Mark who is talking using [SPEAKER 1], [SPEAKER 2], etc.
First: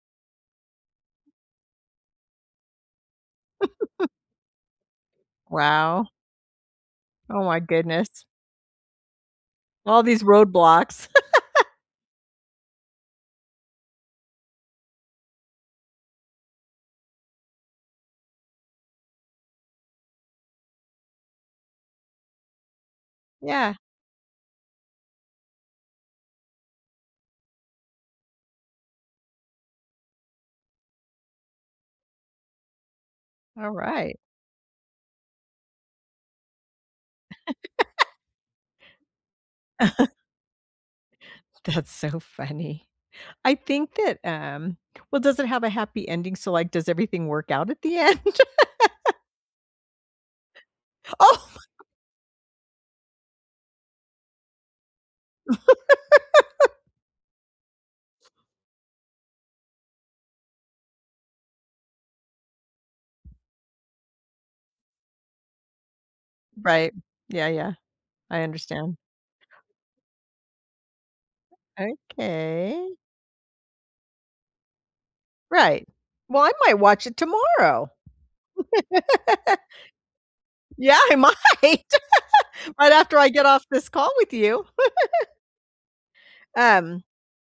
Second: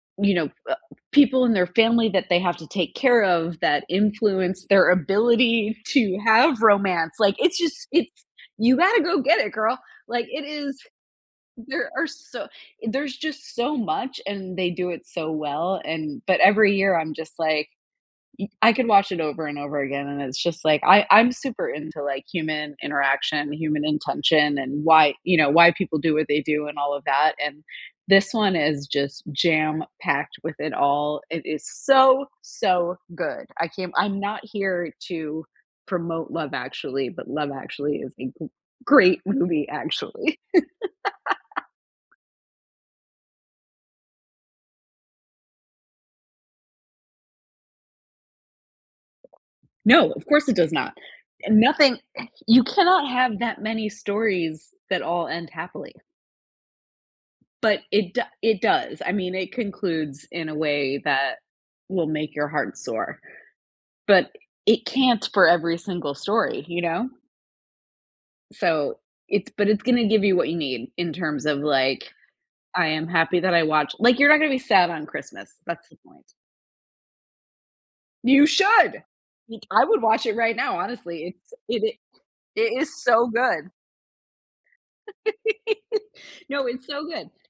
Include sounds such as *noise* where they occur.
[SPEAKER 1] You know, uh, people in their family that they have to take care of that
[SPEAKER 2] *chuckles*
[SPEAKER 1] influence their ability
[SPEAKER 2] Wow.
[SPEAKER 1] to have romance, like,
[SPEAKER 2] Oh,
[SPEAKER 1] it's
[SPEAKER 2] my
[SPEAKER 1] just it's
[SPEAKER 2] goodness!
[SPEAKER 1] you gotta go get it, girl,
[SPEAKER 2] All these
[SPEAKER 1] like, it is
[SPEAKER 2] roadblocks. *laughs*
[SPEAKER 1] there are so there's just so much, and they do it so well, and but every year, I'm just like, y I could watch it over and over again, and it's just like, I I'm super into, like, human interaction,
[SPEAKER 2] Yeah.
[SPEAKER 1] human intention, and why, you know, why people do what they do and all of that. And this one is just jam packed with it all it is so, so good. I
[SPEAKER 2] All
[SPEAKER 1] can't
[SPEAKER 2] right.
[SPEAKER 1] I'm not here to promote Love Actually, but Love Actually is
[SPEAKER 2] *laughs*
[SPEAKER 1] a g great movie,
[SPEAKER 2] *chuckles*
[SPEAKER 1] actually. *chuckles*
[SPEAKER 2] That's so funny. I think that, um well, does it have a happy ending? So, like, does everything work out at the end? *laughs*
[SPEAKER 1] No, of course it does not.
[SPEAKER 2] Oh, my g
[SPEAKER 1] Nothing you cannot have that many stories that all end happily.
[SPEAKER 2] *laughs*
[SPEAKER 1] But it do it does. I mean, it concludes in a way that will make your heart soar, but it can't for every single story, you
[SPEAKER 2] Right.
[SPEAKER 1] know?
[SPEAKER 2] Yeah, yeah, I understand.
[SPEAKER 1] So, it's but it's gonna give you what you need in terms of, like, "I
[SPEAKER 2] Okay.
[SPEAKER 1] am happy that I watch" like, you're not gonna be sad on Christmas,
[SPEAKER 2] Right.
[SPEAKER 1] that's the point.
[SPEAKER 2] Well, I might watch it tomorrow.
[SPEAKER 1] You should. Nic
[SPEAKER 2] *laughs*
[SPEAKER 1] I would watch it right now,
[SPEAKER 2] Yeah, I
[SPEAKER 1] honestly,
[SPEAKER 2] might.
[SPEAKER 1] it's it i
[SPEAKER 2] *laughs*
[SPEAKER 1] it
[SPEAKER 2] Right
[SPEAKER 1] is
[SPEAKER 2] after
[SPEAKER 1] so
[SPEAKER 2] I get off
[SPEAKER 1] good.
[SPEAKER 2] this call with you. *giggles*
[SPEAKER 1] *giggles* No, it's
[SPEAKER 2] Um
[SPEAKER 1] so good.